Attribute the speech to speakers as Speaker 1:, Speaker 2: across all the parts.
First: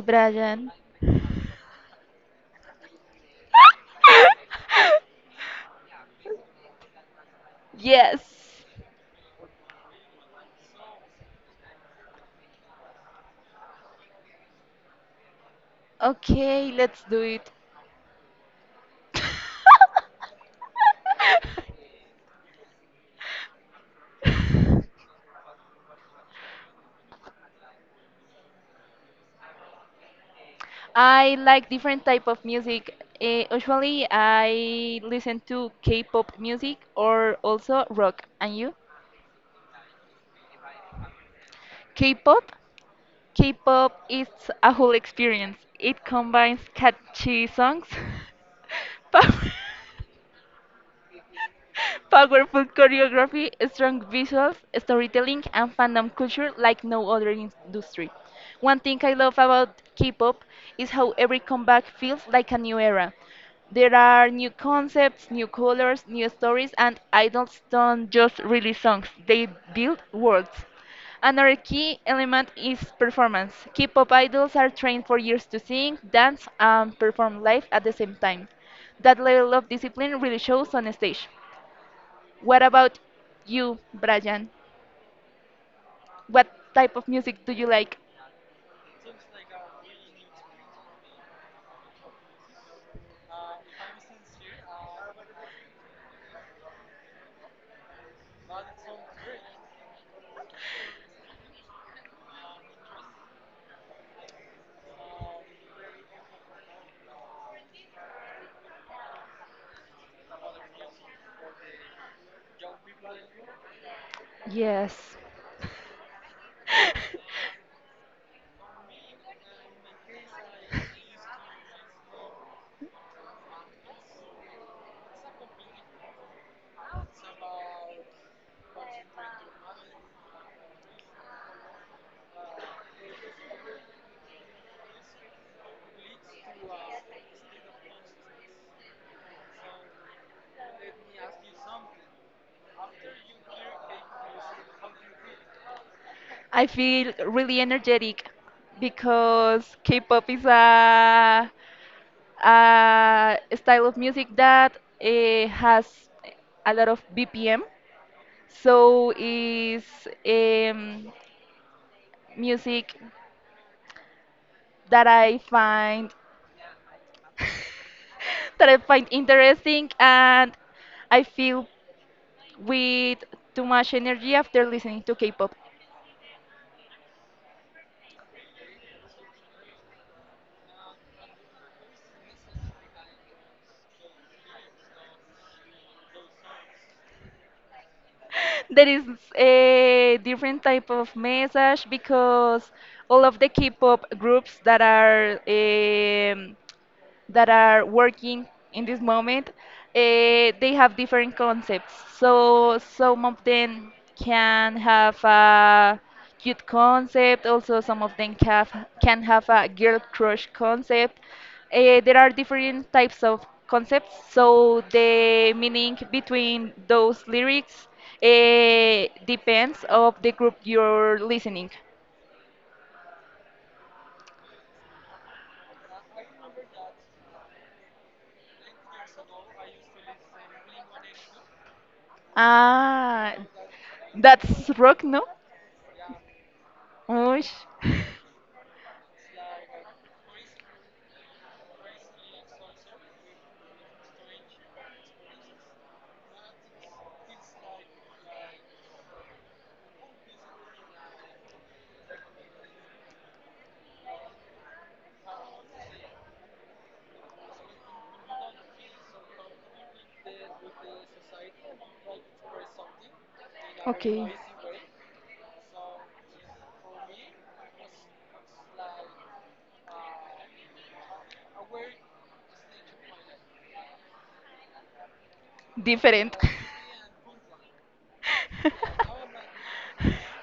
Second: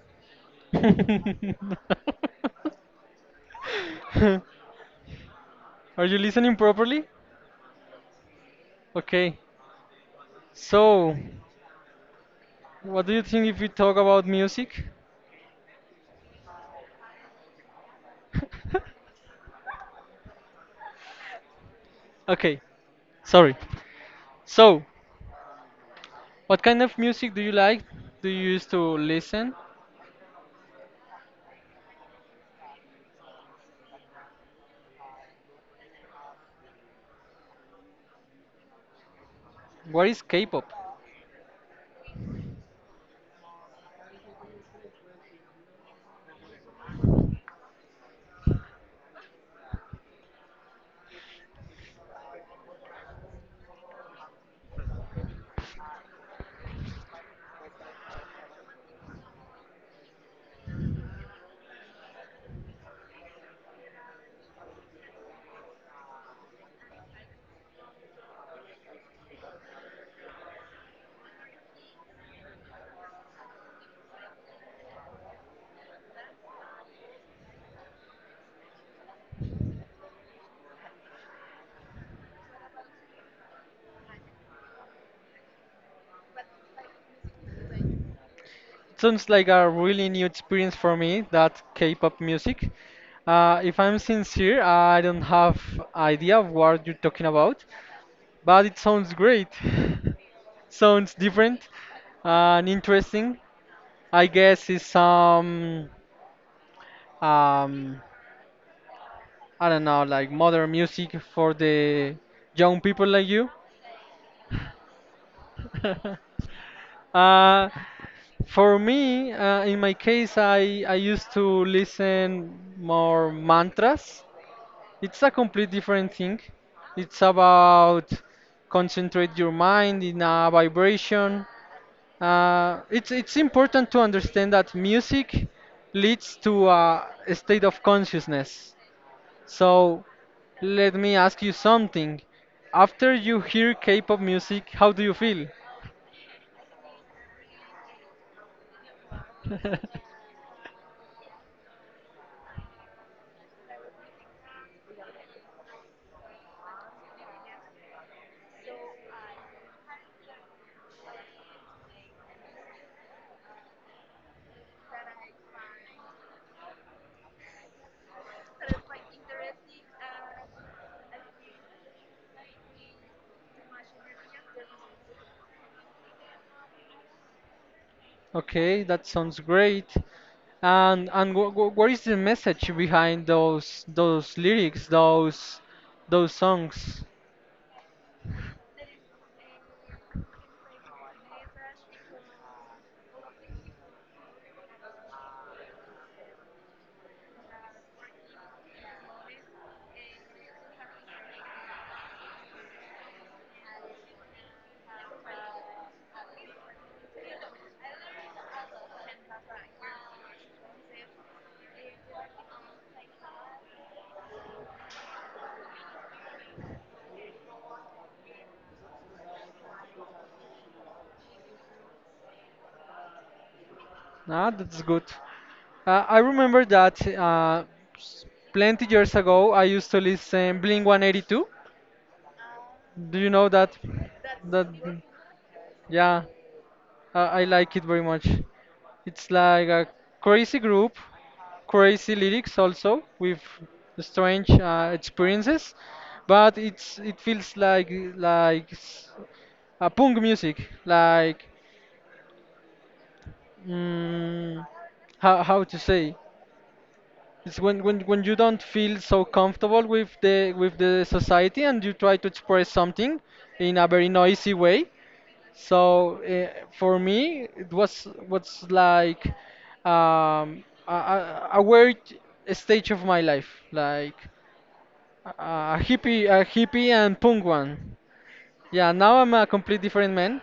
Speaker 1: Brian.
Speaker 2: Are you listening properly?
Speaker 1: Yes.
Speaker 2: Okay. So, what do you think if we talk about music?
Speaker 1: Okay, let's do it.
Speaker 2: Okay, sorry. So, what kind of music do you like? Do you used to listen?
Speaker 1: I like different type of music. Usually, I listen to K-pop music or also rock. And you?
Speaker 2: What is K-pop?
Speaker 1: K-pop? K-pop is a whole experience. It combines catchy songs, power. Powerful choreography, strong visuals, storytelling, and fandom culture like no other industry. One thing I love about K pop is how every comeback feels like a new era. There are new concepts, new colors, new stories, and idols don't just release songs, they build worlds. Another key element is performance. K-pop idols are trained for years to sing, dance, and perform live at the same time. That level of discipline really shows on stage. What about you, Brian? What type of music do you like?
Speaker 2: Sounds like a really new experience for me, that K-pop music. If I'm sincere, I don't have idea of what you're talking about, but it sounds great. Sounds different and interesting. I guess it's some um I don't know, like modern music for the young people like you.
Speaker 1: Yes.
Speaker 2: uh, for me, in my case, I used to listen more mantras. It's a complete different thing. It's about concentrate your mind in a vibration. It's important to understand that music leads to a state of consciousness. So let me ask you something. After you hear K-pop music, how do you feel?
Speaker 1: I feel really energetic because K-pop is a style of music that has a lot of BPM. So is um, music that I find that I find interesting, and I feel with too much energy after listening to K-pop.
Speaker 2: Okay, that sounds great. And wh wh what is the message behind those lyrics, those songs?
Speaker 1: There is a different type of message because all of the K-pop groups that are working in this moment, they have different concepts. So some of them can have a cute concept. Also, some of them can have a girl crush concept. There are different types of concepts. So the meaning between those lyrics depends of the group you're listening.
Speaker 2: Ah, that's good. I remember that plenty years ago I used to listen Blink 182. Do you
Speaker 1: Ah,
Speaker 2: know that?
Speaker 1: that's
Speaker 2: That
Speaker 1: rock, no?
Speaker 2: yeah, I
Speaker 1: Ush.
Speaker 2: like it very much. It's like a crazy group, crazy lyrics also with strange experiences, but it feels like like s- a punk music, like mm, how to say. It's when, when you don't feel so comfortable with the society and you try to express something in a very
Speaker 1: Okay.
Speaker 2: noisy way. So for me, it was what's like a weird stage of my life, like
Speaker 1: Different.
Speaker 2: a hippie and punk one. Yeah, now I'm a complete different man,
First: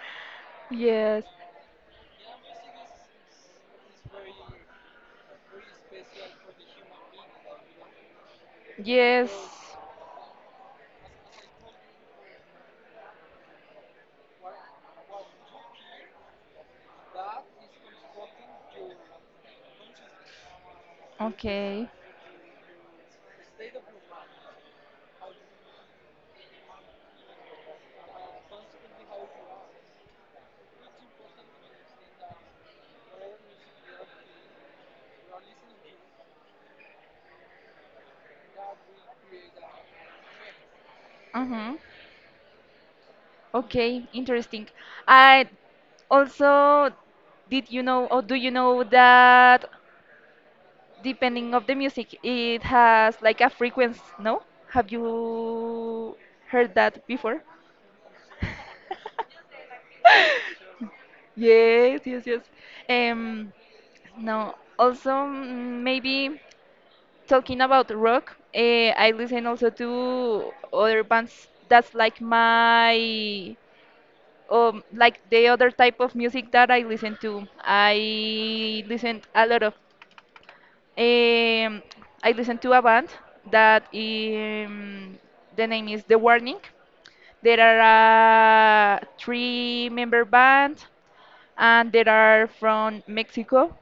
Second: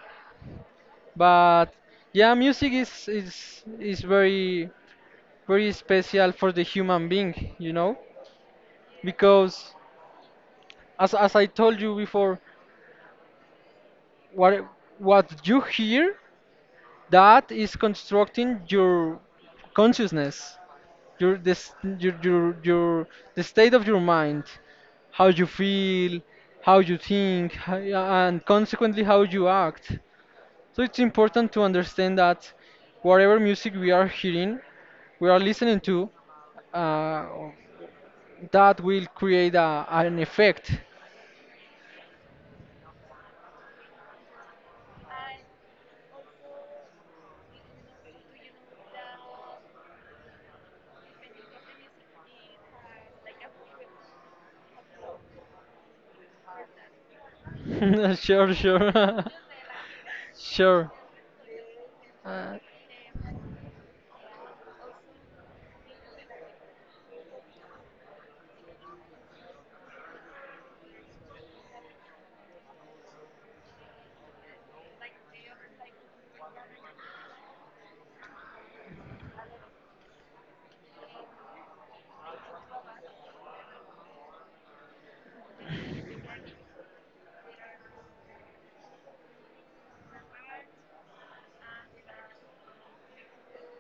Speaker 1: Yes.
Speaker 2: but yeah, music is very very special for the human being, you know,
Speaker 1: Yes.
Speaker 2: because as I told you before, what what you hear that is constructing your consciousness, your this,
Speaker 1: Okay.
Speaker 2: your the state of your mind, how you feel, how you think, how- and consequently how you act. So it's important to understand that whatever music we are hearing, we are listening to, uh, that will create an effect.
Speaker 1: Mm-hmm. Okay, interesting. I also did you know or do you know that depending of the music it has like a frequency, no? Have you heard that before?
Speaker 2: Sure. Sure
Speaker 1: Yes, yes, yes.
Speaker 2: uh,
Speaker 1: Um, no, also mm, maybe talking about rock, I listen also to other bands that's like my like the other type of music that I listen to. I listen a lot of um I listen to a band that the name is The Warning. There are a three-member band and they are from Mexico.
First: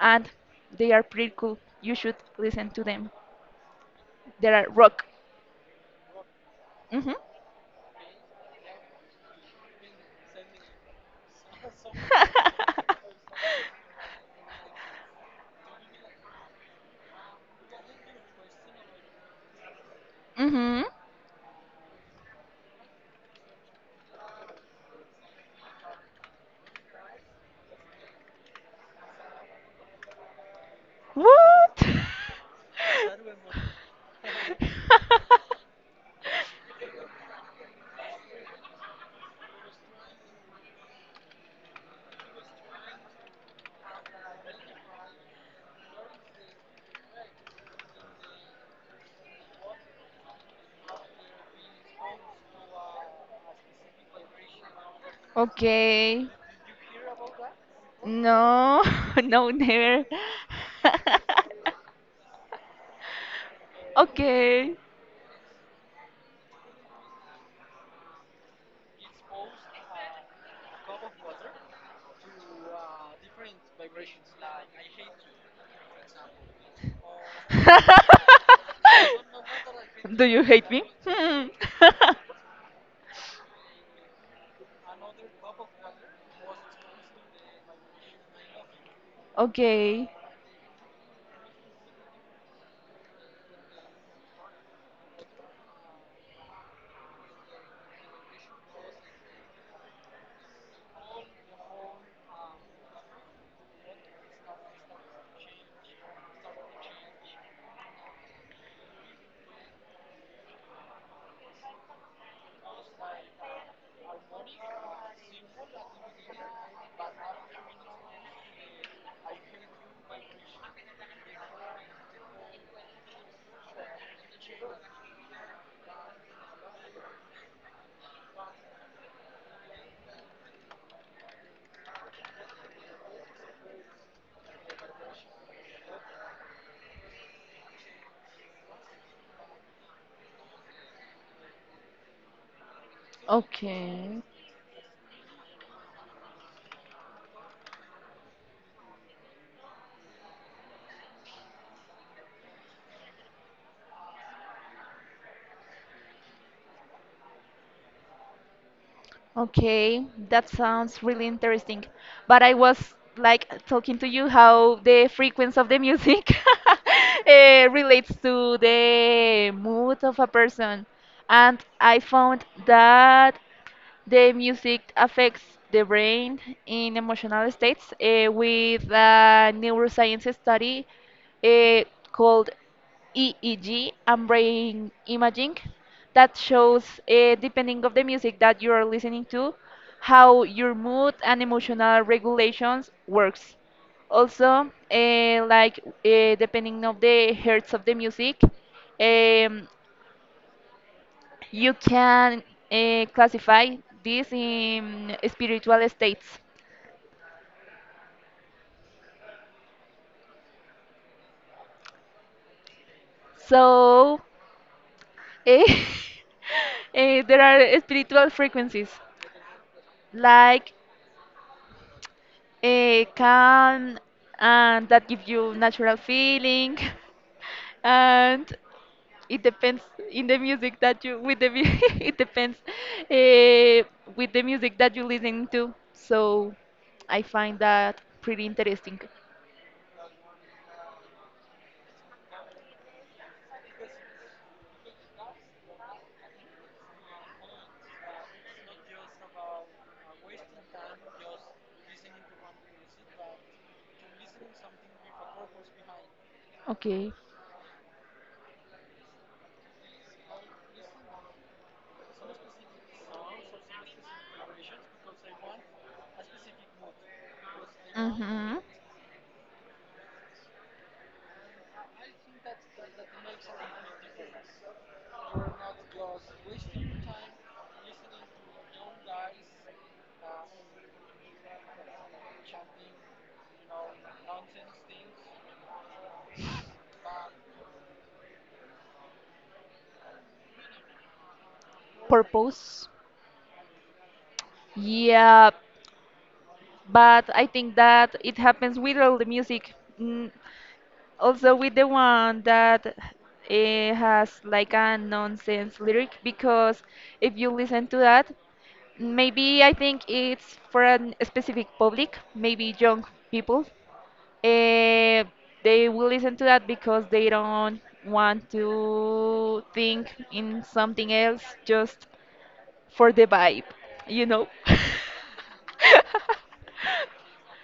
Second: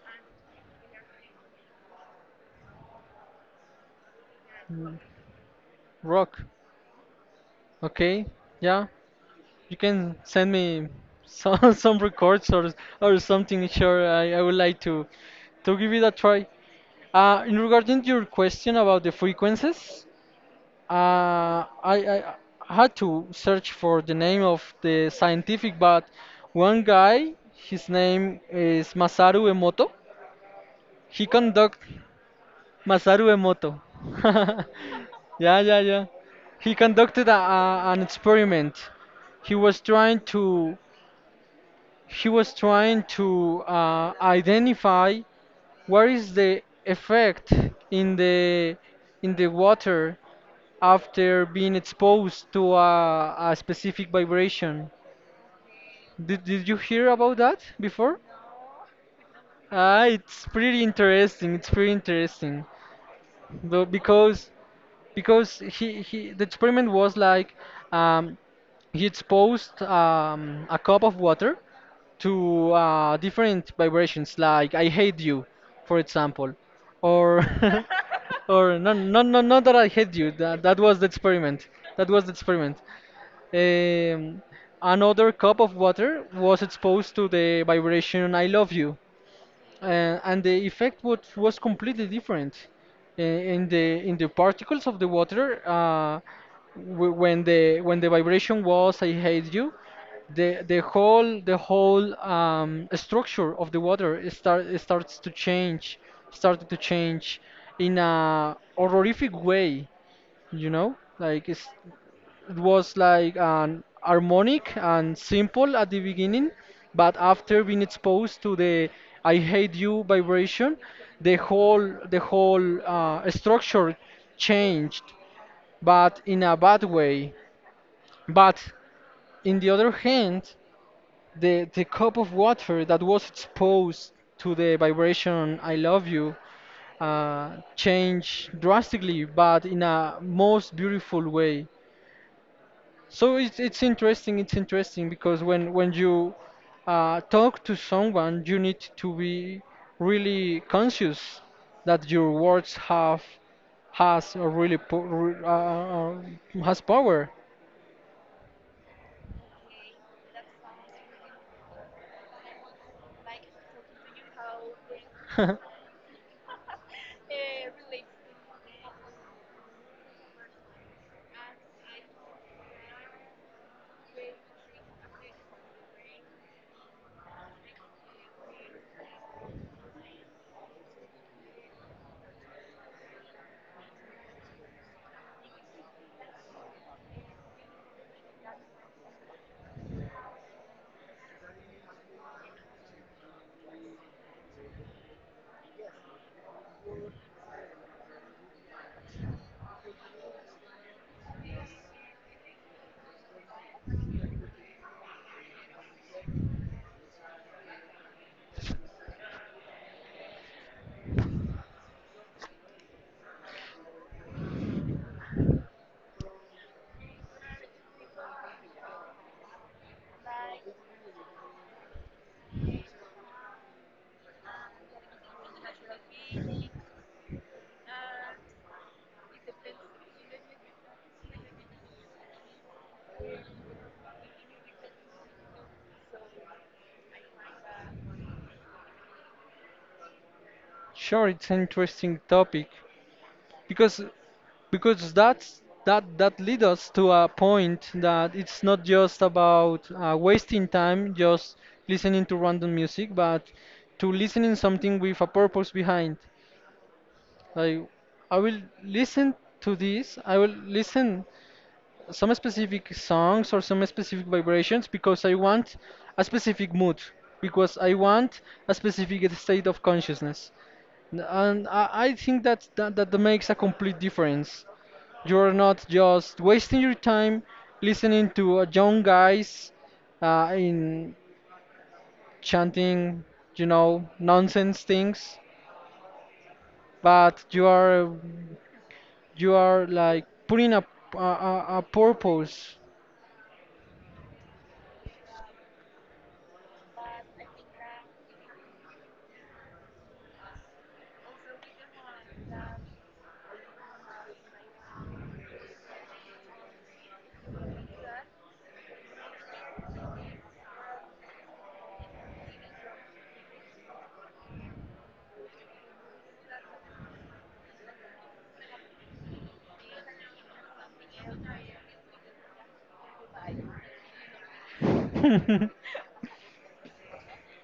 Speaker 1: And they are pretty cool. You should listen to them. They are rock.
Speaker 2: Rock.
Speaker 1: Mhm.
Speaker 2: Okay. Yeah. You can send me some some records or something. Sure, I would like to give it a try. In regarding your question about the frequencies,
Speaker 1: Mhm.
Speaker 2: uh, I, I I had to search for the name of the scientific, but one guy, his name is Masaru Emoto. He conduct.
Speaker 1: What?
Speaker 2: Masaru Emoto. Yeah, yeah, yeah. He conducted an experiment. He was trying to he was trying to identify what is the effect in the in the water after being exposed to a specific vibration.
Speaker 1: Okay.
Speaker 2: Did you hear about that before?
Speaker 1: No. No, never.
Speaker 2: Ah, it's pretty interesting. It's pretty interesting. Though
Speaker 1: Okay.
Speaker 2: because he the experiment was like um, he exposed a cup of water to different vibrations like I hate you, for example, or or not that I hate
Speaker 1: Do
Speaker 2: you,
Speaker 1: you
Speaker 2: that
Speaker 1: hate
Speaker 2: that
Speaker 1: me?
Speaker 2: was the
Speaker 1: Hmm.
Speaker 2: experiment, that was the experiment. Um, another cup of water was exposed to the vibration I love you.
Speaker 1: Okay.
Speaker 2: And the effect was completely different Uh, in the particles of the water. Uh, w- when the when the vibration was I hate you, the whole structure of the water is start, it starts to change, started to change in a horrific way, you know, like it's, it was like an harmonic and simple at the beginning, but after being exposed to the "I hate you" vibration, the whole structure changed, but in a bad way. But in the other hand, the cup of water that was exposed to the vibration "I love you" changed drastically, but in a most beautiful way. So it's
Speaker 1: Okay.
Speaker 2: interesting. It's interesting because when you talk to someone, you need to be really conscious that your words have, has a really po re- has power.
Speaker 1: Okay, that sounds really interesting. But I was like talking to you how the frequency of the music relates to the mood of a person. And I found that the music affects the brain in emotional states with a neuroscience study eh, called EEG and brain imaging that shows, depending of the music that you are listening to, how your mood and emotional regulations works. Also, depending of the hertz of the music, um, you can classify this in spiritual states. So, eh, there are spiritual frequencies like calm and that gives you natural feeling and it depends in the music that you with the it depends with the music that you listen to, so I find that pretty interesting.
Speaker 2: Sure, it's an interesting topic because that leads us to a point that it's not just about wasting time just listening to random music, but to listening something with a purpose behind.
Speaker 1: Okay.
Speaker 2: I I will listen to this. I will listen some specific songs or some specific vibrations because I want a specific mood, because I want
Speaker 1: Hmm.
Speaker 2: a specific state of consciousness. And I think that that makes a complete difference. You're not just wasting your time listening to young guys in chanting, you know, nonsense things, but you are, you are like putting a purpose.
Speaker 1: Purpose, yeah, but I think that it happens with all the music. Mm, also with the one that it has like a nonsense lyric because if you listen to that, maybe I think it's for a specific public, maybe young people. Eh, they will listen to that because they don't want to think in something else, just for the vibe, you know.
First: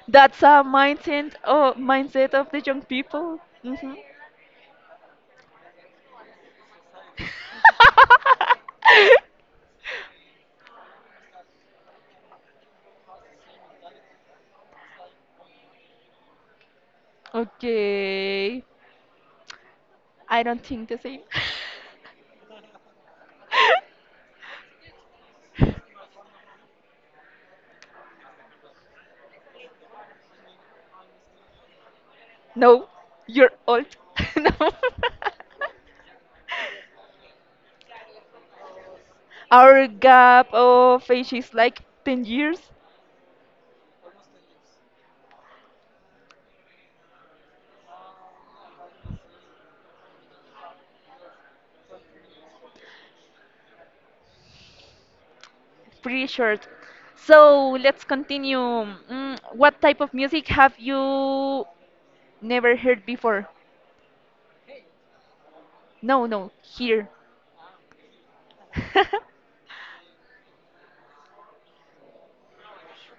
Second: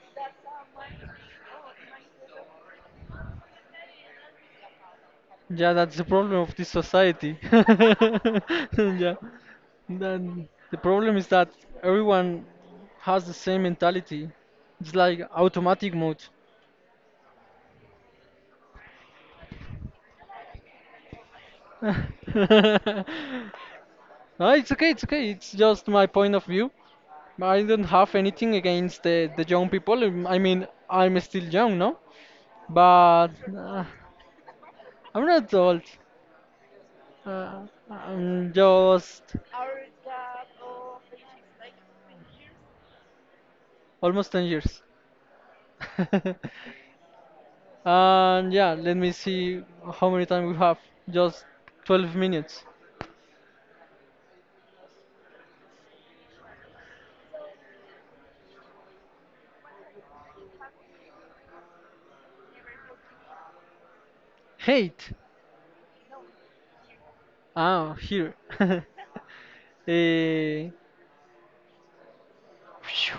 Speaker 1: That's a mindset, oh, mindset of the young people. Hmm.
Speaker 2: Yeah, that's the problem of this society. Yeah, then the problem is that everyone has the same mentality. It's like automatic mode.
Speaker 1: Okay. I don't think the same.
Speaker 2: No, it's okay, it's okay. It's just my point of view. I don't have anything against the young people. I mean, I'm still young, no?
Speaker 1: No,
Speaker 2: But
Speaker 1: you're
Speaker 2: uh,
Speaker 1: old. No.
Speaker 2: I'm not old. Uh, I'm just
Speaker 1: Our gap of age is like 10 years.
Speaker 2: almost 10 years. And yeah, let me see how many time we have. Just 12 minutes.
Speaker 1: Pretty short. So let's continue. Mm, what type of music have you never heard before.
Speaker 2: Hate.
Speaker 1: No, no, here.
Speaker 2: Ah, here. Eh, phew.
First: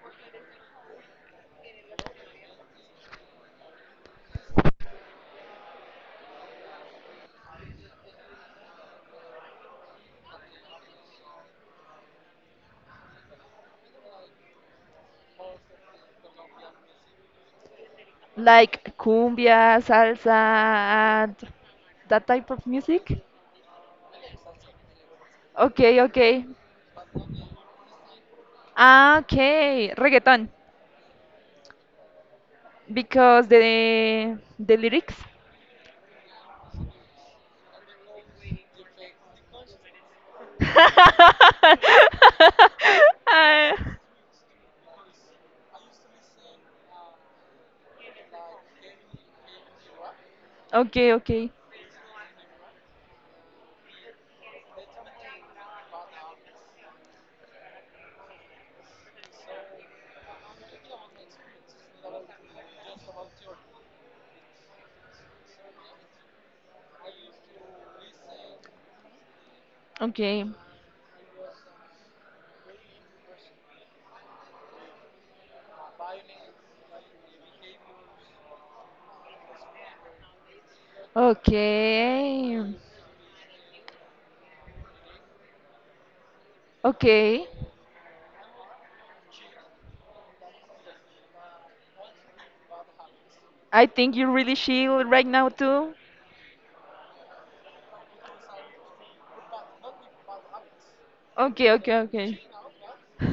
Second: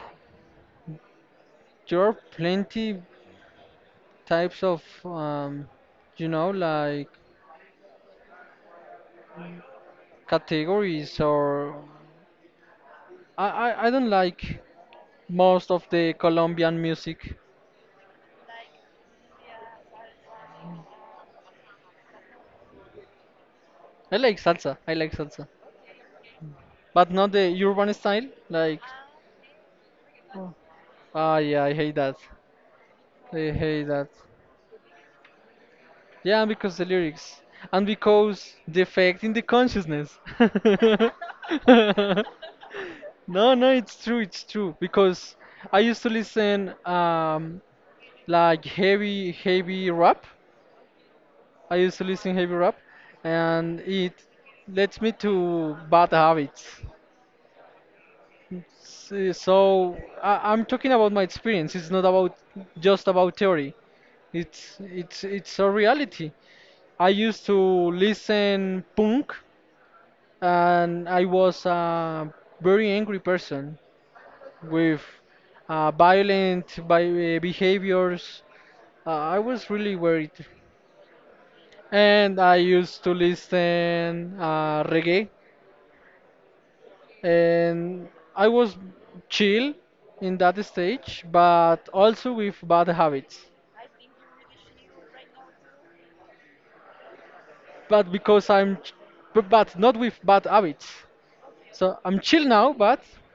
Speaker 2: There are plenty types of, you know, like categories or I don't like most of the Colombian music.
Speaker 1: Like cumbia, salsa, and that type of music.
Speaker 2: I like salsa. I like salsa,
Speaker 1: Okay, okay.
Speaker 2: but not the urban style. Like,
Speaker 1: Ah, okay, reggaeton.
Speaker 2: oh, ah, yeah, I hate that.
Speaker 1: Because
Speaker 2: I hate that.
Speaker 1: the lyrics.
Speaker 2: Yeah, because the lyrics. And because the effect in the consciousness. No, no,
Speaker 1: Ah,
Speaker 2: it's true, it's true. Because I used to listen like heavy heavy rap.
Speaker 1: okay, okay,
Speaker 2: I used to listen heavy rap and it led me to bad habits. So I'm talking about my experience. It's not about just about theory. It's it's a reality. I used to listen punk,
Speaker 1: okay,
Speaker 2: and I was a very angry person with violent bi- behaviors. I was really worried, and I
Speaker 1: okay,
Speaker 2: used to listen reggae.
Speaker 1: okay.
Speaker 2: And I was chill in that stage, but also with bad habits.
Speaker 1: I think you're really chill right now too.
Speaker 2: But because I'm, but not with bad habits.
Speaker 1: Okay, okay,
Speaker 2: So I'm
Speaker 1: okay.
Speaker 2: chill now, but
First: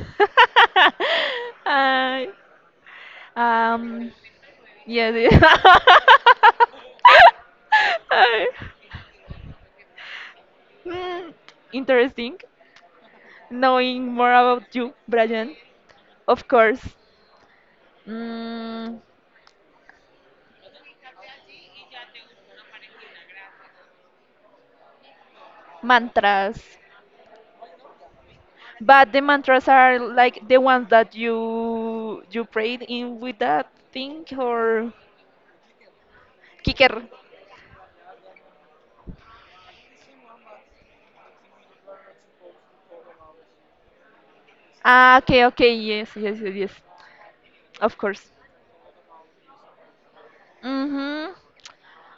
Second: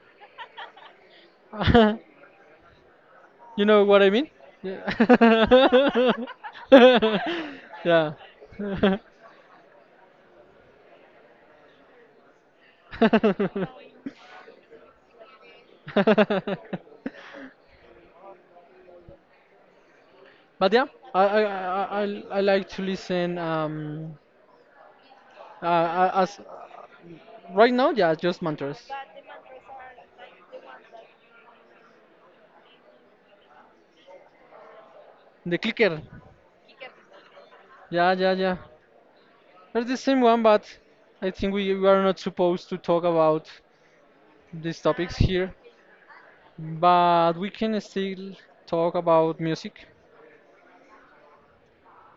Speaker 1: I,
Speaker 2: you know what I
Speaker 1: um,
Speaker 2: mean?
Speaker 1: yeah.
Speaker 2: Yeah. Yeah.
Speaker 1: I- Mm, interesting knowing more about you, Brian. Of course. Mm,
Speaker 2: But yeah, I like to listen as
Speaker 1: mantras.
Speaker 2: right now, yeah, just mantras.
Speaker 1: But the mantras are like the ones that you prayed in with that thing or
Speaker 2: The clicker.
Speaker 1: kicker.
Speaker 2: Yeah, yeah, yeah. They're the same one, but I think we are not supposed to talk about these topics
Speaker 1: Ah, okay,
Speaker 2: here.
Speaker 1: okay, yes, yes, yes, yes.
Speaker 2: But we can
Speaker 1: Of course.
Speaker 2: still talk about music.
Speaker 1: Mm-hmm.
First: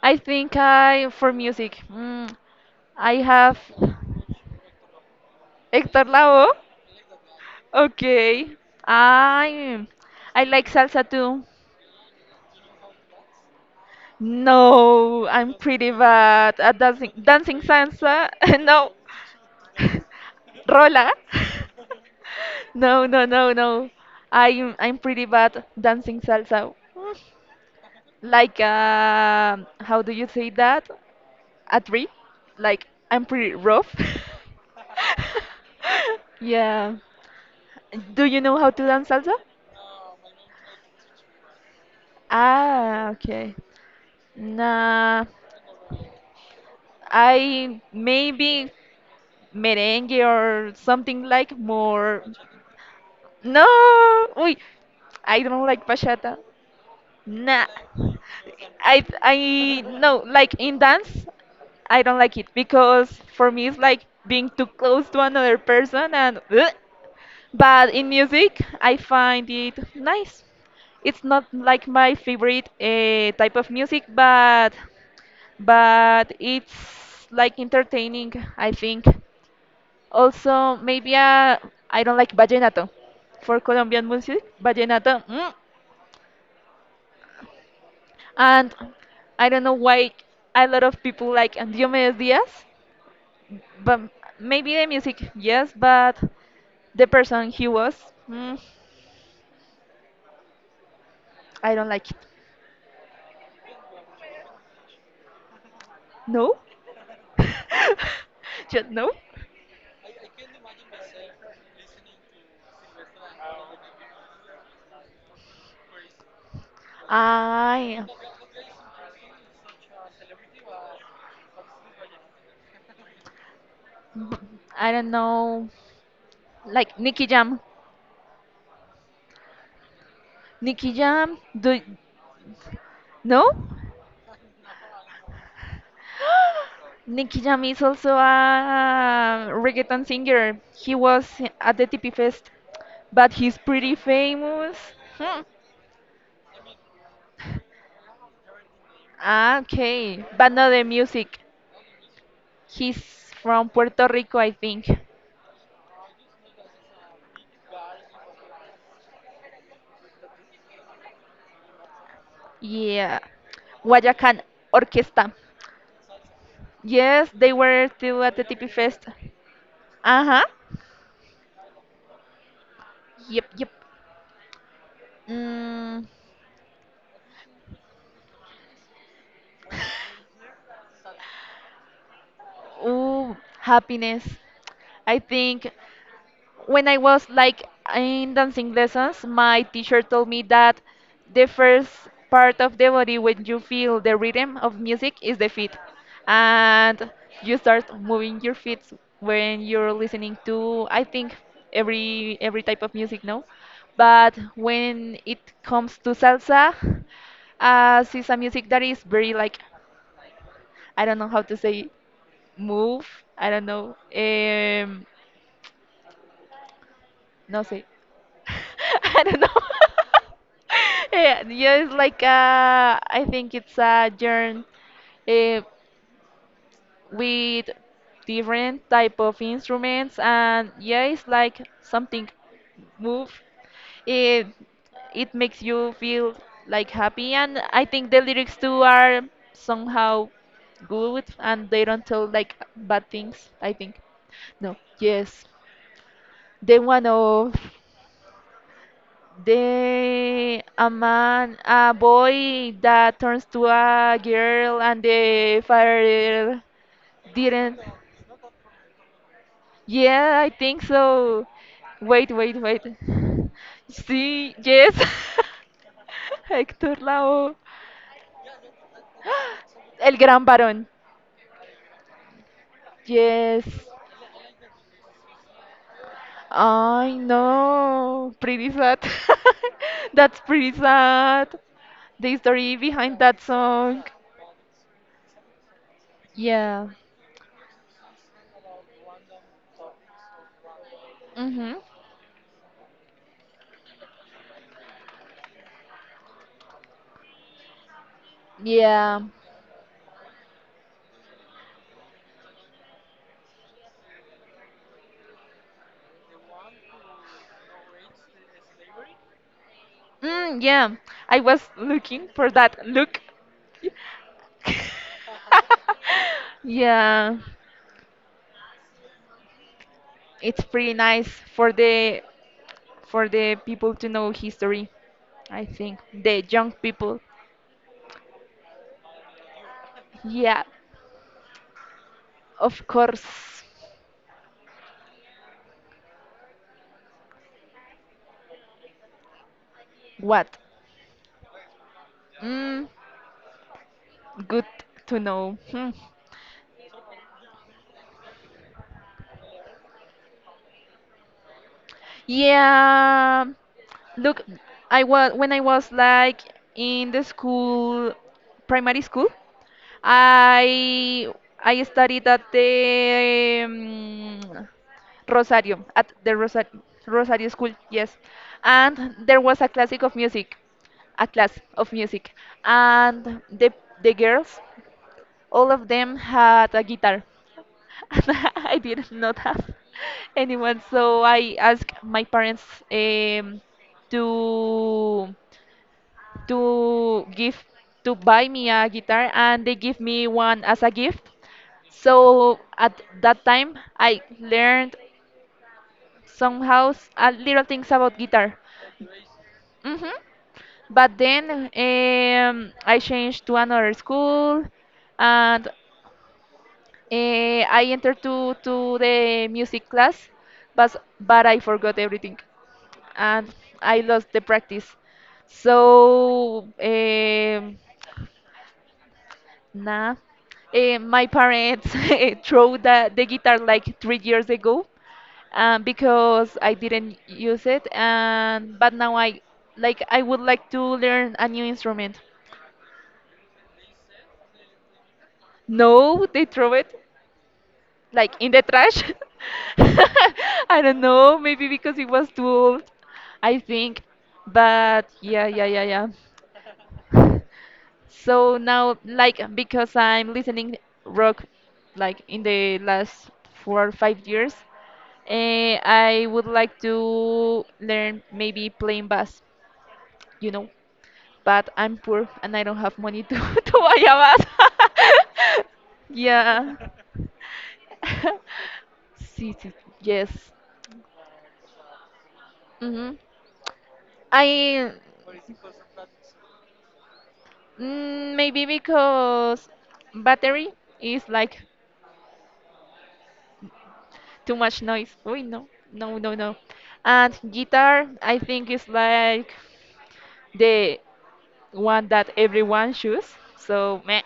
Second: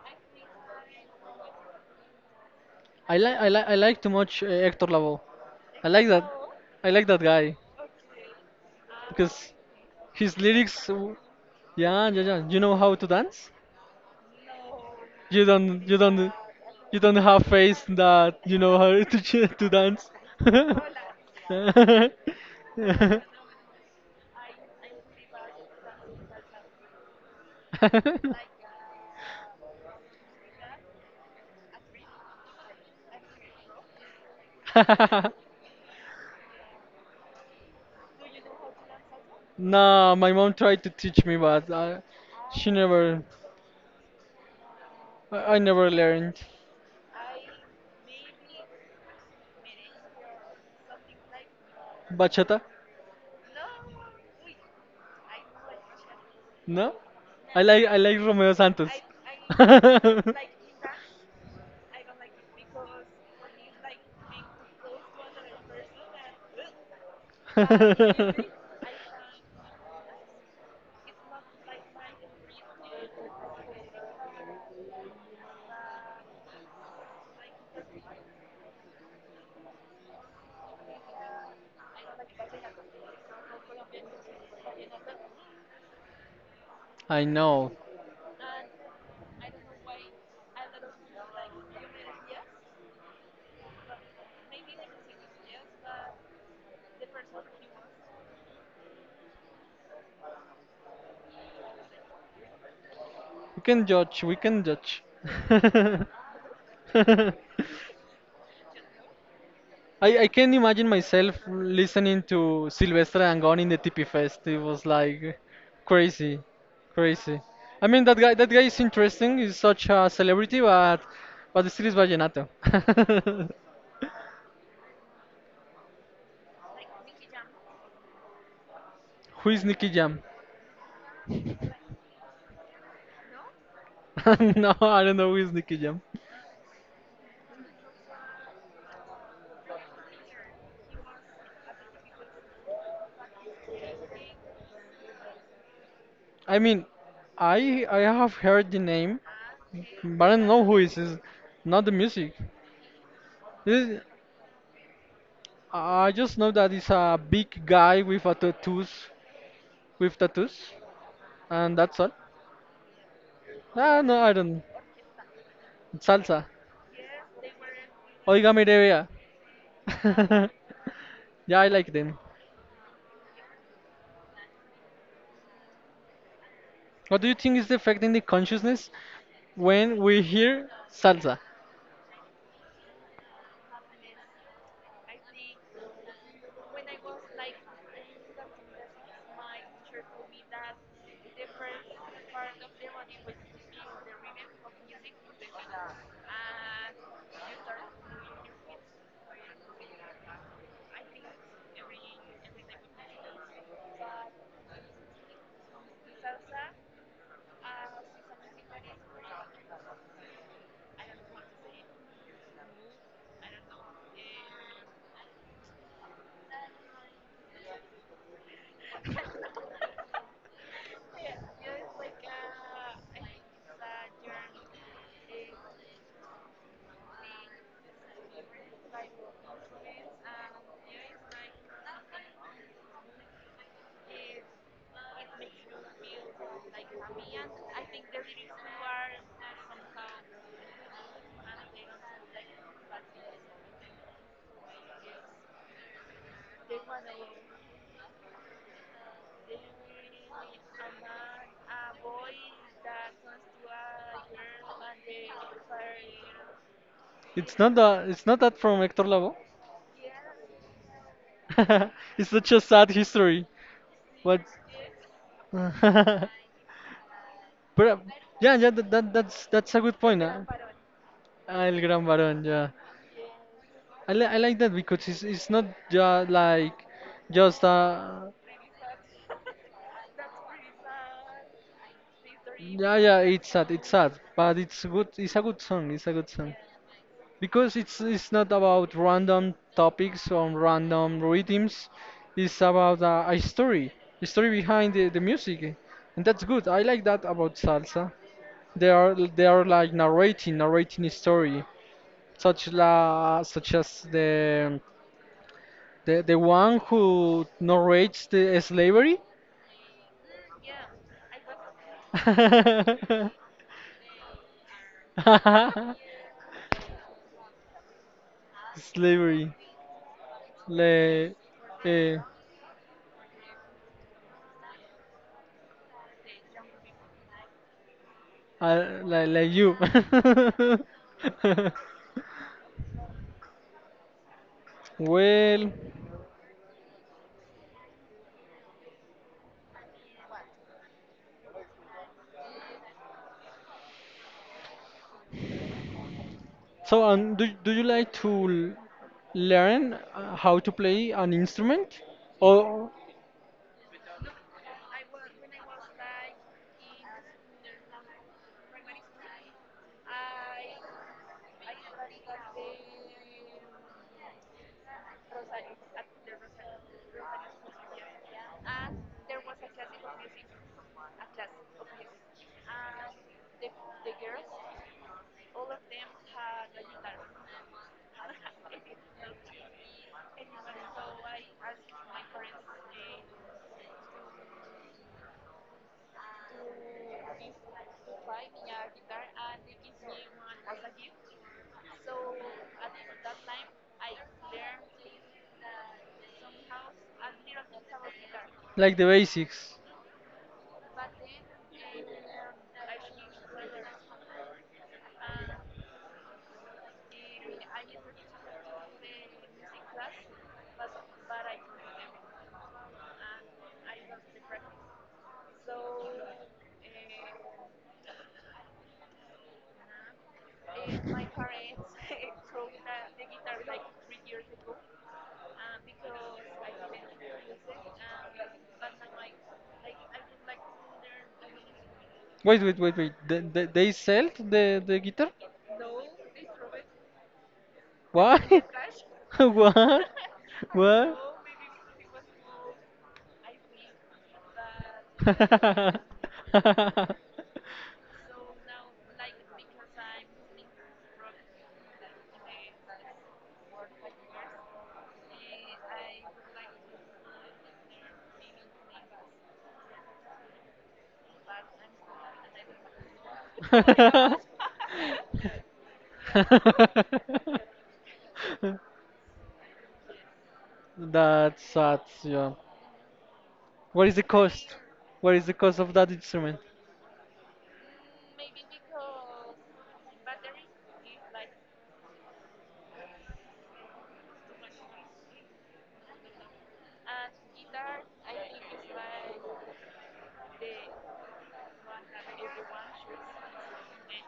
Speaker 1: I think I for music. Mm, I have
Speaker 2: I like too much Hector Lavoe. I
Speaker 1: Héctor
Speaker 2: like that.
Speaker 1: Lavoe.
Speaker 2: I like that guy
Speaker 1: Okay.
Speaker 2: because
Speaker 1: I
Speaker 2: his
Speaker 1: I like
Speaker 2: lyrics.
Speaker 1: salsa too.
Speaker 2: Yeah, yeah, yeah. You know how to dance?
Speaker 1: No,
Speaker 2: You
Speaker 1: I'm
Speaker 2: don't.
Speaker 1: pretty
Speaker 2: You don't.
Speaker 1: bad at
Speaker 2: You
Speaker 1: dancing
Speaker 2: don't have
Speaker 1: dancing
Speaker 2: face
Speaker 1: salsa.
Speaker 2: that you know how
Speaker 1: No,
Speaker 2: to dance.
Speaker 1: rola. No, no, no, no. I'm pretty bad dancing salsa. Like how do you say that? A three? Like I'm pretty rough. Yeah. Do you know how to dance salsa?
Speaker 2: Nah, my mom tried to teach me, but I, she
Speaker 1: Ah,
Speaker 2: never,
Speaker 1: okay. Nah,
Speaker 2: I never learned
Speaker 1: I maybe merengue or something like more.
Speaker 2: bachata.
Speaker 1: No, wait, I don't like bachata.
Speaker 2: No,
Speaker 1: Nah.
Speaker 2: I like Romeo Santos.
Speaker 1: I no like in dance, I don't like it because for me it's like being too close to another person and ugh. But in music I find it nice. It's not like my favorite type of music, but it's like entertaining. I think. Also, maybe I don't like vallenato. For Colombian music, vallenato. Mm,
Speaker 2: I know.
Speaker 1: and I don't know why a lot of people like Diomedes Diaz, but maybe the music, yes, but the person he was, mm, I don't like it.
Speaker 2: We can judge. We can judge.
Speaker 1: No, just no.
Speaker 2: I can imagine myself listening to Sylvester Dangond in the TP Fest. It was like crazy, crazy. I mean
Speaker 1: I
Speaker 2: that guy is interesting. He's such a celebrity, but still is vallenato.
Speaker 1: b- I don't know, like Nicky Jam.
Speaker 2: Who is Nicky Jam?
Speaker 1: Nicky Jam, do no?
Speaker 2: No, I don't know who is Nicky Jam.
Speaker 1: Nicky Jam is also a reggaeton singer. He was at the TP Fest, but he's pretty famous. Hmm.
Speaker 2: I mean, I have heard the name,
Speaker 1: Ah,
Speaker 2: but
Speaker 1: okay.
Speaker 2: I don't
Speaker 1: But
Speaker 2: know
Speaker 1: not
Speaker 2: who
Speaker 1: the
Speaker 2: is. Is
Speaker 1: music.
Speaker 2: not the music.
Speaker 1: He's from
Speaker 2: This,
Speaker 1: Puerto Rico, I think.
Speaker 2: I just know that he's a big guy with a tattoos, with tattoos, and that's all.
Speaker 1: Yeah.
Speaker 2: Ah, no, I
Speaker 1: Guayacan
Speaker 2: don't.
Speaker 1: Orquesta.
Speaker 2: Salsa.
Speaker 1: Yes, they were too at the
Speaker 2: Oiga, mi
Speaker 1: TP Fest.
Speaker 2: revea.
Speaker 1: Uh-huh.
Speaker 2: Yeah, I like them.
Speaker 1: Yep, yep. Mm,
Speaker 2: What do you think is affecting the consciousness when we hear salsa?
Speaker 1: ooh, happiness. I think. When I was like in dancing lessons, my teacher told me that the first part of the body when you feel the rhythm of music is the feet, and you start moving your feet when you're listening to I think every type of music now, but when it comes to salsa, as it's a music that is very like I don't know how to say move. I don't know. No sé. I don't know. Yeah, yeah, it's like I think it's a germ uh, with different type of instruments, and yeah, it's like something move. It it makes you feel like happy, and I think the lyrics too are somehow good, and they don't tell like bad things. I think no, yes, the one of the a man a boy that turns to a girl and the father
Speaker 2: It's not
Speaker 1: didn't,
Speaker 2: the, it's not that from Hector Lavoe.
Speaker 1: yeah I think so.
Speaker 2: It's
Speaker 1: Wait,
Speaker 2: such
Speaker 1: wait,
Speaker 2: a
Speaker 1: wait.
Speaker 2: sad history, but
Speaker 1: See, yes.
Speaker 2: but
Speaker 1: Héctor Lavoe,
Speaker 2: uh, yeah, yeah, that, that's a good
Speaker 1: el
Speaker 2: point.
Speaker 1: gran varón,
Speaker 2: El Gran Barón, yeah.
Speaker 1: yes.
Speaker 2: I like that because it's not just like
Speaker 1: I
Speaker 2: just
Speaker 1: know, pretty sad. That's pretty sad, the story
Speaker 2: Yeah, yeah,
Speaker 1: behind that
Speaker 2: it's
Speaker 1: song.
Speaker 2: sad, but it's good. It's a good song. It's a good song
Speaker 1: Yeah.
Speaker 2: because it's not about random topics or random
Speaker 1: Mhm.
Speaker 2: rhythms. It's about a story behind the music, and that's good. I like that about salsa.
Speaker 1: Yeah.
Speaker 2: They are like narrating a story, such as the the one who narrates the slavery.
Speaker 1: Mm, yeah, I was looking for that look. Yeah,
Speaker 2: Slavery.
Speaker 1: it's pretty nice
Speaker 2: Like
Speaker 1: for
Speaker 2: eh,
Speaker 1: the for the people to know history, I think. The young people.
Speaker 2: like you.
Speaker 1: Yeah, of course.
Speaker 2: Well,
Speaker 1: What? Mm, good to know. Hmm.
Speaker 2: so do do you like to learn how to play an instrument or
Speaker 1: Yeah. Look, I was when I was like in the school, primary school, I I studied at the um, Rosario, at the Rosario School, yes. And there was a classic of music, a class of music. And the girls, all of them had a guitar. And I did not have anyone, so I asked my parents um, to to give to buy me a guitar and they give me one as a gift, so at that time, I learned somehow a little things about guitar.
Speaker 2: like the basics?
Speaker 1: Hmm. But then I changed to another school, and I entered to the music class, but but I forgot everything, and I lost the practice. So nah, my parents threw the guitar like 3 years ago because I didn't use it, and but now I like I would like to learn a new instrument.
Speaker 2: Wait, wait, wait, wait. They sell the guitar?
Speaker 1: No, they throw it like
Speaker 2: Why?
Speaker 1: in the trash.
Speaker 2: What?
Speaker 1: I don't
Speaker 2: What?
Speaker 1: know, maybe because it was too old, I think. But yeah, yeah, yeah, yeah. So now, like, because I'm listening rock, like in the last 4 or 5 years, I would like to learn maybe playing bass. You know, but I'm poor and I don't have money to, to buy a bus. Yeah. Sí, sí, yes.
Speaker 2: That's sad, yeah.
Speaker 1: Hmm.
Speaker 2: What is the cost?
Speaker 1: I
Speaker 2: What is the cost of that instrument?
Speaker 1: mm, maybe because battery is like too much noise. Uy, no, no, no, no. And guitar, I think is like the one that everyone choose. So meh.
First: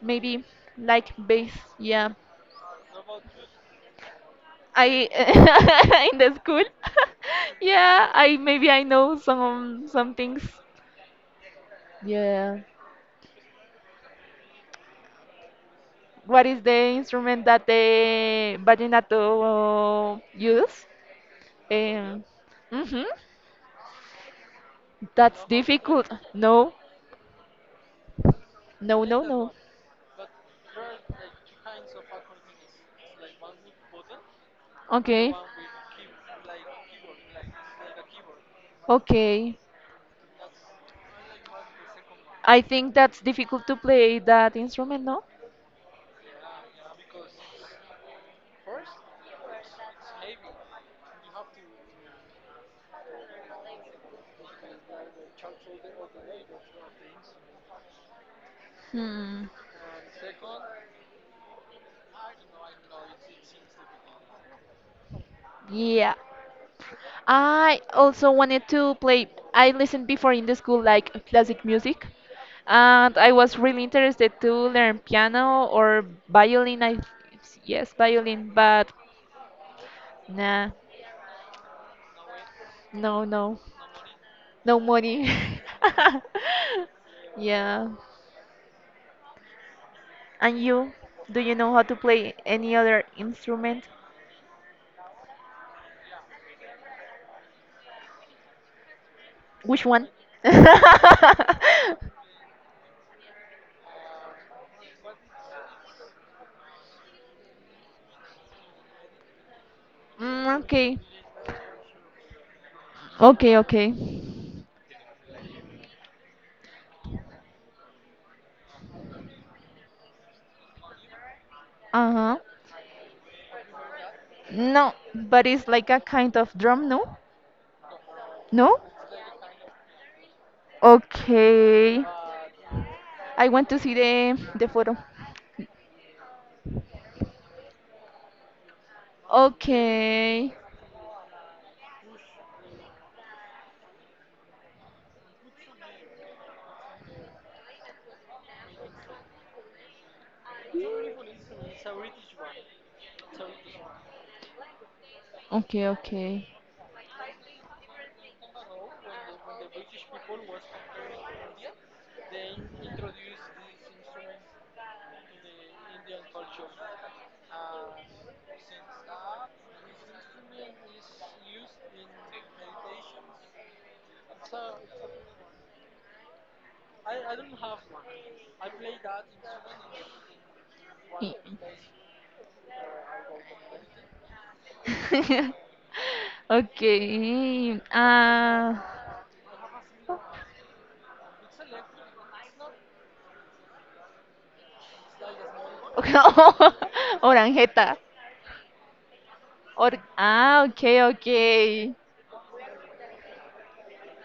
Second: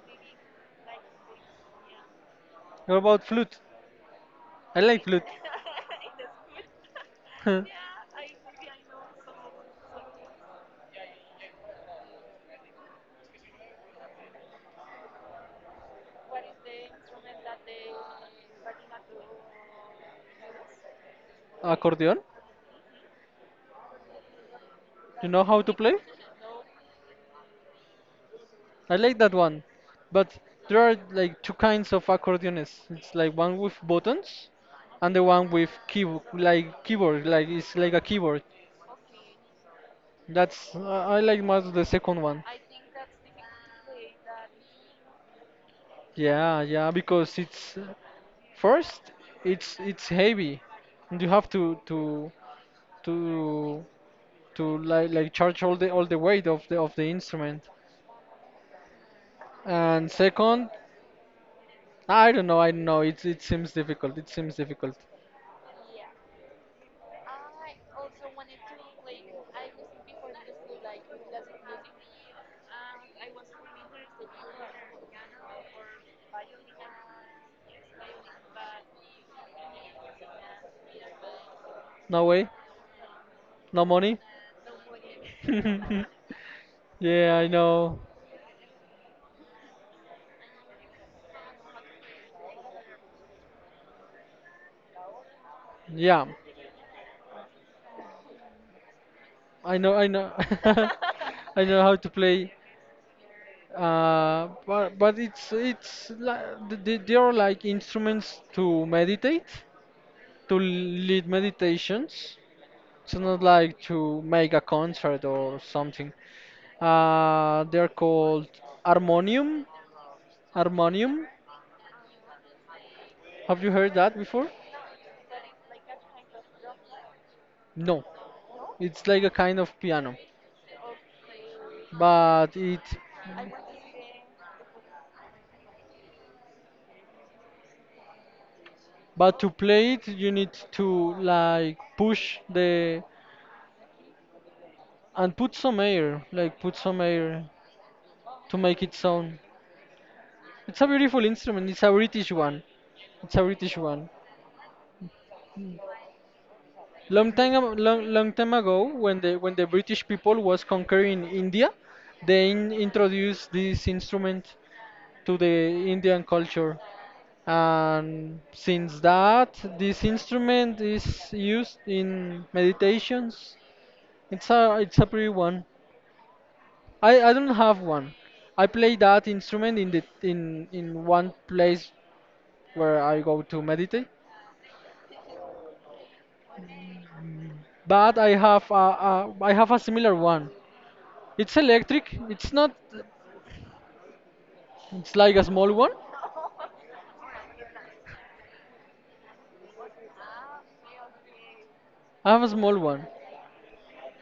Speaker 1: Maybe like bass. Yeah.
Speaker 2: What about flute? I
Speaker 1: I
Speaker 2: like flute.
Speaker 1: in the school.
Speaker 2: Huh.
Speaker 1: Yeah, I maybe I know some things. Yeah. What is the instrument that the vallenato use?
Speaker 2: Accordion?
Speaker 1: Um, mhm.
Speaker 2: You
Speaker 1: That's
Speaker 2: know how to play?
Speaker 1: difficult. No,
Speaker 2: I
Speaker 1: no,
Speaker 2: like
Speaker 1: no,
Speaker 2: that
Speaker 1: no.
Speaker 2: one. But there are like two kinds of accordionists. It's like one with buttons and the
Speaker 1: Okay.
Speaker 2: one with key like keyboard, like it's like a keyboard.
Speaker 1: Okay.
Speaker 2: That's I like much the second one.
Speaker 1: I think that's difficult to play that instrument, no?
Speaker 2: Yeah, yeah, because it's first it's heavy and you have to to like charge all the weight of the instrument.
Speaker 1: Hmm.
Speaker 2: And second, I don't know, I don't know. It seems difficult. It seems difficult.
Speaker 1: Yeah. I also wanted to play. I listened before in the school like classic music, and I was really interested to learn piano or violin. I yes, violin, but nah,
Speaker 2: No way,
Speaker 1: no, no,
Speaker 2: no money.
Speaker 1: no money.
Speaker 2: Yeah, I
Speaker 1: Yeah.
Speaker 2: know.
Speaker 1: And you, do you know how to play any other instrument?
Speaker 2: Yeah,
Speaker 1: Which
Speaker 2: I
Speaker 1: one?
Speaker 2: know. I know how to play. But it's like, they are like instruments to meditate, to
Speaker 1: Mm, okay.
Speaker 2: lead meditations. It's not
Speaker 1: Okay,
Speaker 2: like
Speaker 1: okay.
Speaker 2: to make a concert or something. They're called harmonium. Harmonium.
Speaker 1: Uh-huh.
Speaker 2: Have you heard that before?
Speaker 1: No, but it's like a kind of drum, no?
Speaker 2: No.
Speaker 1: No?
Speaker 2: It's like a kind of piano,
Speaker 1: Okay.
Speaker 2: but it,
Speaker 1: I want to see the photo.
Speaker 2: but to play it you need
Speaker 1: Okay.
Speaker 2: to like push the and put some air, like put some air to make it sound. It's a beautiful instrument. It's a British one. It's a British one.
Speaker 1: Okay, okay.
Speaker 2: Long time, long, long time ago, when the British people was conquering India, they introduced this instrument to the Indian culture, and since that, this instrument is used in meditations. It's a pretty one. I don't have one. I play that instrument in the in one place where I go to meditate,
Speaker 1: Okay.
Speaker 2: but I have
Speaker 1: Ah.
Speaker 2: a I have a similar one. It's electric. It's not. It's like a small one.
Speaker 1: Oranjeta. Or ah, okay, okay.
Speaker 2: I have a small one.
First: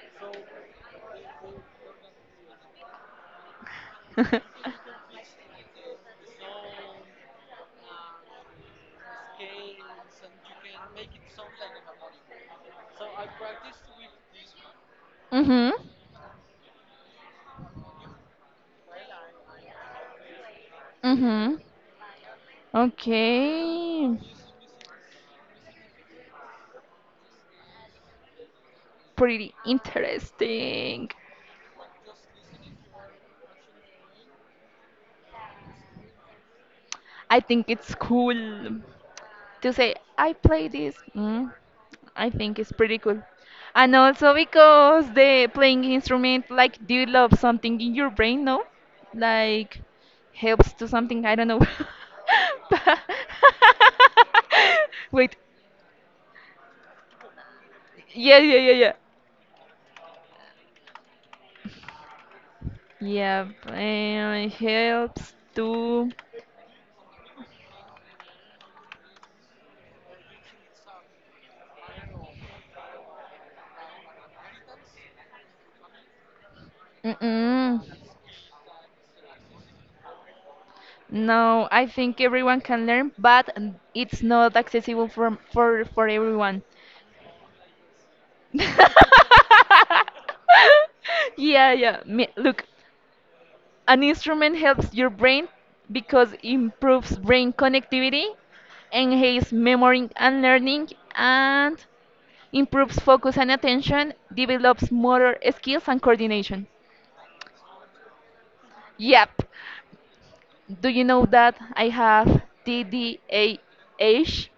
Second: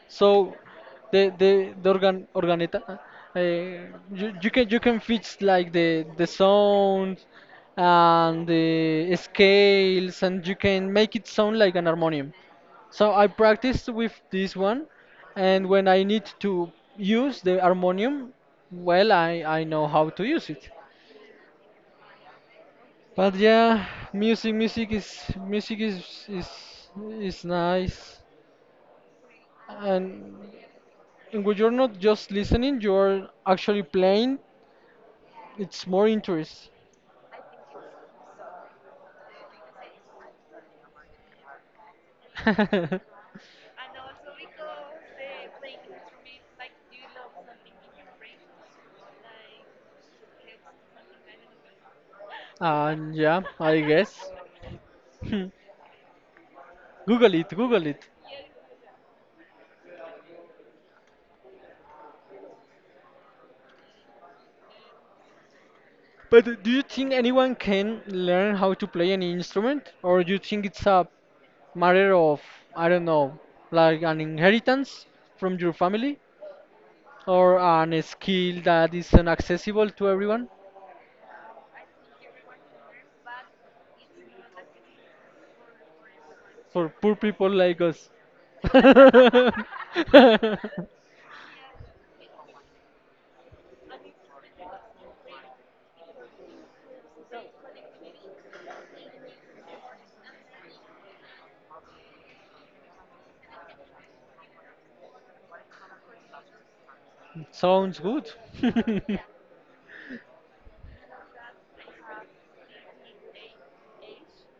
Speaker 2: So the organ organeta you can fix like the sound and the scales and you can make it sound like an harmonium. So I practiced with this one and
Speaker 1: Mhm.
Speaker 2: when I need to use the harmonium, well I know how to use it.
Speaker 1: Mhm.
Speaker 2: But yeah,
Speaker 1: Okay.
Speaker 2: music music music is is is nice.
Speaker 1: Pretty
Speaker 2: And
Speaker 1: interesting.
Speaker 2: in which you're not just listening, you're actually playing. It's more interest.
Speaker 1: I think it's cool. To say I play this. Mm, I think it's pretty cool, and also because the playing instrument like develops something in your brain, no? Like helps to something I don't know. But-
Speaker 2: And yeah, I guess.
Speaker 1: Wait,
Speaker 2: Hmm. Google it, Google it.
Speaker 1: yeah, yeah, yeah, yeah. Yeah, and helps to.
Speaker 2: But do you think anyone can learn how to play any instrument, or do you think it's a matter of I don't know, like an inheritance from your family, or
Speaker 1: Mm-mm.
Speaker 2: an skill that is accessible to everyone
Speaker 1: No, I think everyone can learn, but it's not accessible for everyone.
Speaker 2: for poor people like us?
Speaker 1: Yeah, yeah. Me- Look, an instrument helps your brain because it improves brain connectivity, enhances memory and learning, and improves focus and attention, develops motor skills and coordination.
Speaker 2: Sounds good.
Speaker 1: Yep. Do you know that I have TDAH? Do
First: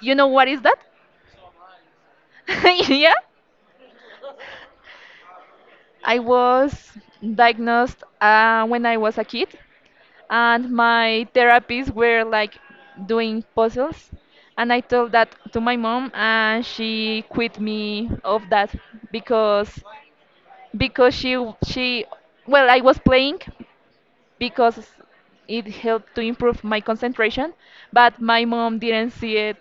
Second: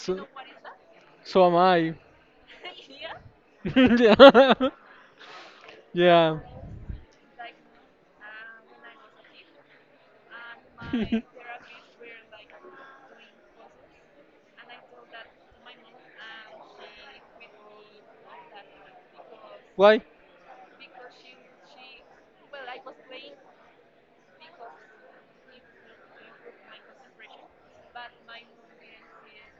Speaker 1: you know what is that?
Speaker 2: so am I.
Speaker 1: Yeah.
Speaker 2: Yeah.
Speaker 1: I
Speaker 2: Yeah.
Speaker 1: was diagnosed when I was a kid. And my therapies were like doing puzzles, and I told that to my mom and she quit me of that because
Speaker 2: Why?
Speaker 1: because she, well I was playing because it helped to improve my concentration, but my mom didn't see it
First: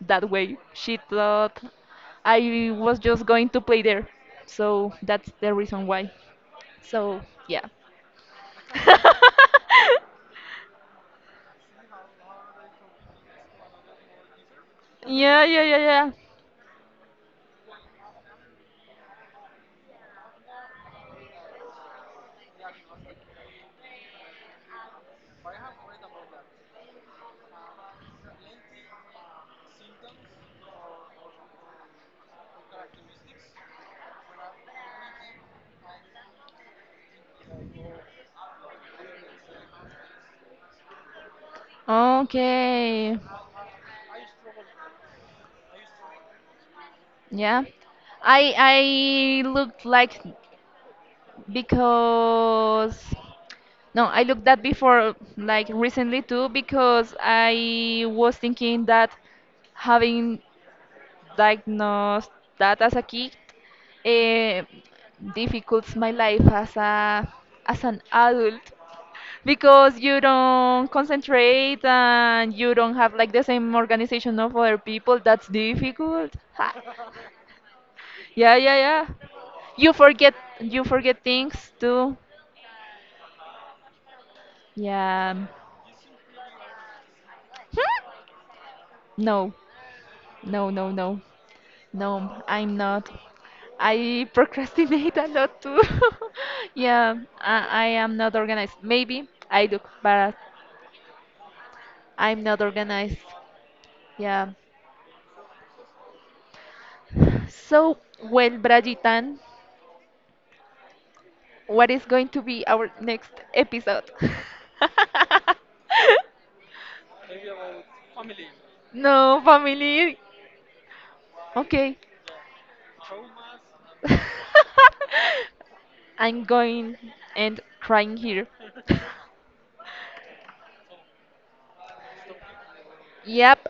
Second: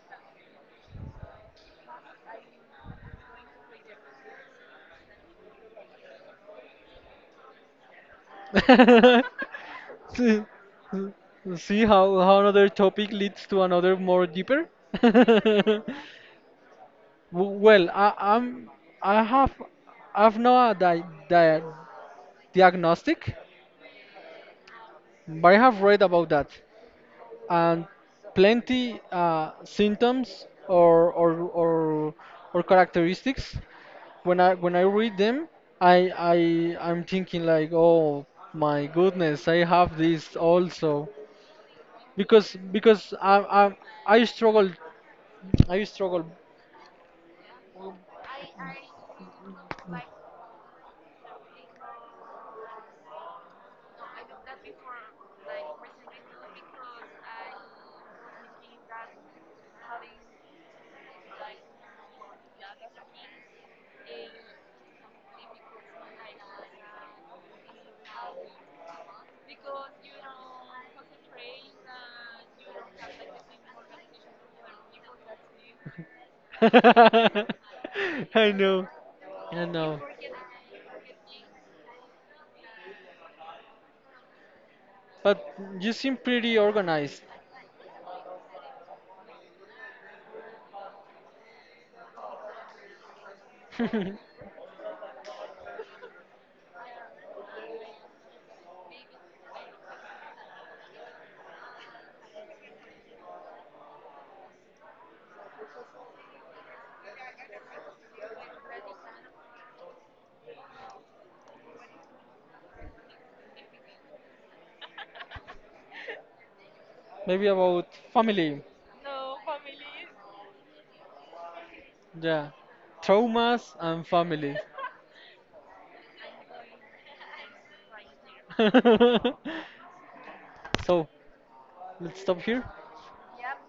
Speaker 1: that way, she thought I was just going to play there, so that's the reason why. So yeah,
Speaker 2: See, see how another topic leads to another more deeper?
Speaker 1: yeah, yeah, yeah,
Speaker 2: Well, I'm I have I've no diagnostic, but I have read about that, and plenty symptoms or, or characteristics. When I read them, I I I'm thinking like, oh my goodness, I have this also,
Speaker 1: yeah.
Speaker 2: because
Speaker 1: Okay.
Speaker 2: I struggle, I struggle.
Speaker 1: Yeah. I I looked like because no, I looked that before like recently too because I was thinking that having diagnosed that as a kid eh, difficults my life as a as an adult because you don't concentrate and you don't have like the same organization of other people, that's difficult. Ha.
Speaker 2: I
Speaker 1: Yeah, yeah,
Speaker 2: know.
Speaker 1: yeah.
Speaker 2: I know.
Speaker 1: You forget things too. Yeah.
Speaker 2: But you seem pretty organized.
Speaker 1: No. No, no, no. No, I'm not. I procrastinate a lot too. Yeah, I am not organized. Maybe I do, but I'm not organized. Yeah. So, well, Brajitan, what is going to be our next episode?
Speaker 2: Maybe about family.
Speaker 1: No, family. Okay.
Speaker 2: Yeah. Traumas and family.
Speaker 1: I'm going and crying here.
Speaker 2: So, let's stop here.
Speaker 1: Yep.